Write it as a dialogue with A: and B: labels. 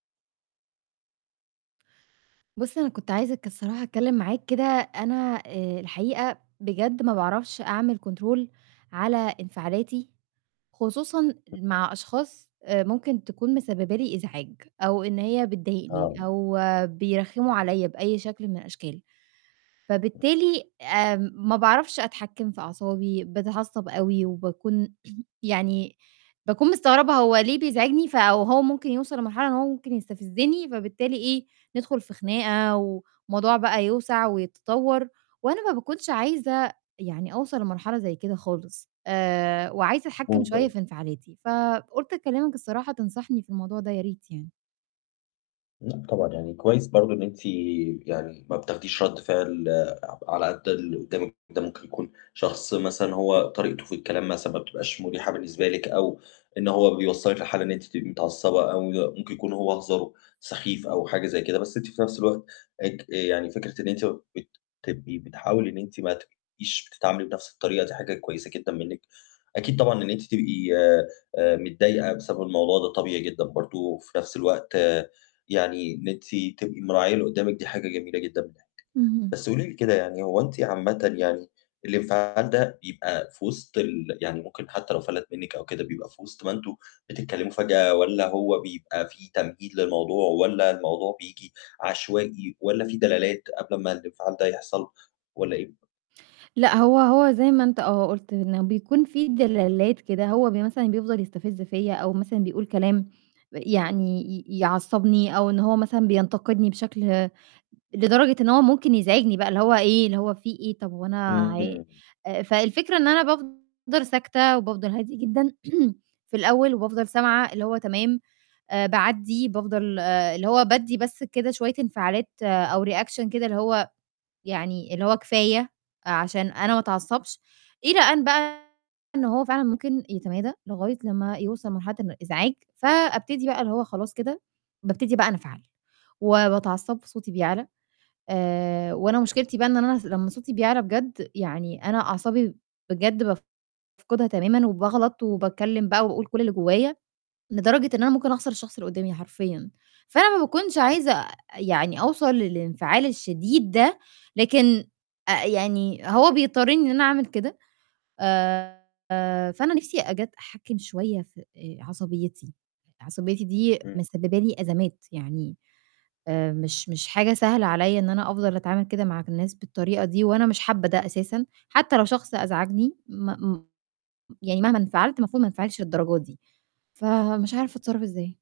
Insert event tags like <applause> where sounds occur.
A: بُص، أنا كنت عايزة ك الصراحة أتكلِّم معاك كده، أنا آآ الحقيقة بجد ما باعرفش أعمل كنترول على انفعالاتي، خصوصًا مع أشخاص آآ ممكن تكون مسبّبة لي إزعاج أو إن هي بتضايقني
B: آه.
A: أو بيرخّموا عليّا بأي شكل من الأشكال. فبالتالي آآ ما باعرفش أتحكّم في أعصابي، باتعصّب أوي وباكون <clears throat> يعني باكون مستغربة هو ليه بيزعجني، ف وهو ممكن يوصل لمرحلة إن هو ممكن يستفزّني، فبالتالي إيه، ندخل في خناقة والموضوع بقى يوسع ويتطوّر، وأنا ما باكونش عايزة يعني أوصل لمرحلة زي كده خالص. آآ وعايزة أتحكّم شوية
B: <unintelligible>
A: في انفعالاتي، فقُلت أكلِّمك الصراحة تنصحني في الموضوع ده يا ريت يعني.
B: لأ طبعًا، يعني كويس برضه إن أنتِ يعني ما بتاخديش رَد فعل على قد اللي قُدّامِك ده ممكن يكون شخص مثلًا هو طريقته في الكلام مثلًا ما بتبقاش مُريحة بالنسبة لِك أو إن هو بيوصّلِك لحالة إن أنتِ تبقي متعصّبة أو ممكن يكون هو هزاره سخيف أو حاجة زي كده، بس أنتِ في نَفْس الوقت اك آآ يعني فكرة إن أنتِ بت تبقي بتحاولي إن أنتِ ما تبقيش بتتعاملي بنَفْس الطريقة دي حاجة كويسة جدًا منِّك. أكيد طبعًا إن أنتِ تبقي آآ متضايقة بسبب الموضوع ده طبيعي جدًا برضه، وفي نَفْس الوقت يعني إن أنتِ تبقي مراعية اللي قُدّامِك دي حاجة جميلة جدًا منِّك.
A: اهم.
B: بس قولي لي كده يعني هو أنتِ عامةً يعني الانفعال ده بيبقى فوِسط ال يعني ممكن حتّى لو فَلَت منِّك أو كده بيبقى فوِسط ما أنتم بتتكلِّموا فجأة، والّا هو بيبقى في تمهيد للموضوع والّا الموضوع بييجي عشوائي والّا في دلالات قبل ما الإنفعال ده يحصل والّا إيه؟
A: لأ، هو هو زي ما أنت آه، قُلت إنه بيكون في دلالات كده، هو ب مثلًا بيفضل يستفز فيّا أو مثلًا بيقول كلام يعني ي يعصّبني أو إن هو مثلًا بينتقدني بشكل، لدرجة إن هو ممكن يزعجني بقى اللي هو إيه، اللي هو في إيه؟ طَب وأنا ع
B: إمم.
A: آآ فالفكرة إن أنا بافضل ساكتة وبافضل هادية جدًا <clears throat> في الأول وبافضل سامعة اللي هو تمام، آآ باعدّي، بافضل آآ اللي هو بادّي بس كده شوية انفعالات أو reaction كده اللي هو يعني اللي هو كفاية، عشان أنا ما أتعصّبش إلى أن بقى إن هو فعلًا ممكن يتمادى لغاية لمّا يوصل مرحلة الإزعاج، فأبتدي بقى اللي هو خلاص كده، بابتدي بقى أنفعل وباتعصّب صوتي بيعلى، آآ وأنا مشكلتي بقى إن أنا ص لمّا صوتي بيعلى بجد يعني أنا أعصابي بجد بافقدها تمامُا وباغلط وباتكلِّم بقى وباقول كل اللي جوّايا، لدرجة إن أنا ممكن أخسر الشخص اللي قُدّامي حرفيًا، فأنا ما باكونش عايزة يعني أوصل للإنفعال الشديد ده، لكن آآ يعني هو بيضطرّني إن أنا أعمل كده، آآ فأنا نِفْسي أجت أحكِّم شوية في آآ عصبيّتي، عصبيّتي دي
B: إمم.
A: مسبّبة لي أزمات، يعني آآ مش مش حاجة سهلة عليّا إن أنا أفضل أتعامل كده مع الناس بالطريقة دي وأنا مش حابّة ده أساسًا، حتّى لو شخص أزعجني م يعني مهما انفعلت المفروض ما أنفعلش للدرجة دي، فمش عارفة أتصرّف إزاي؟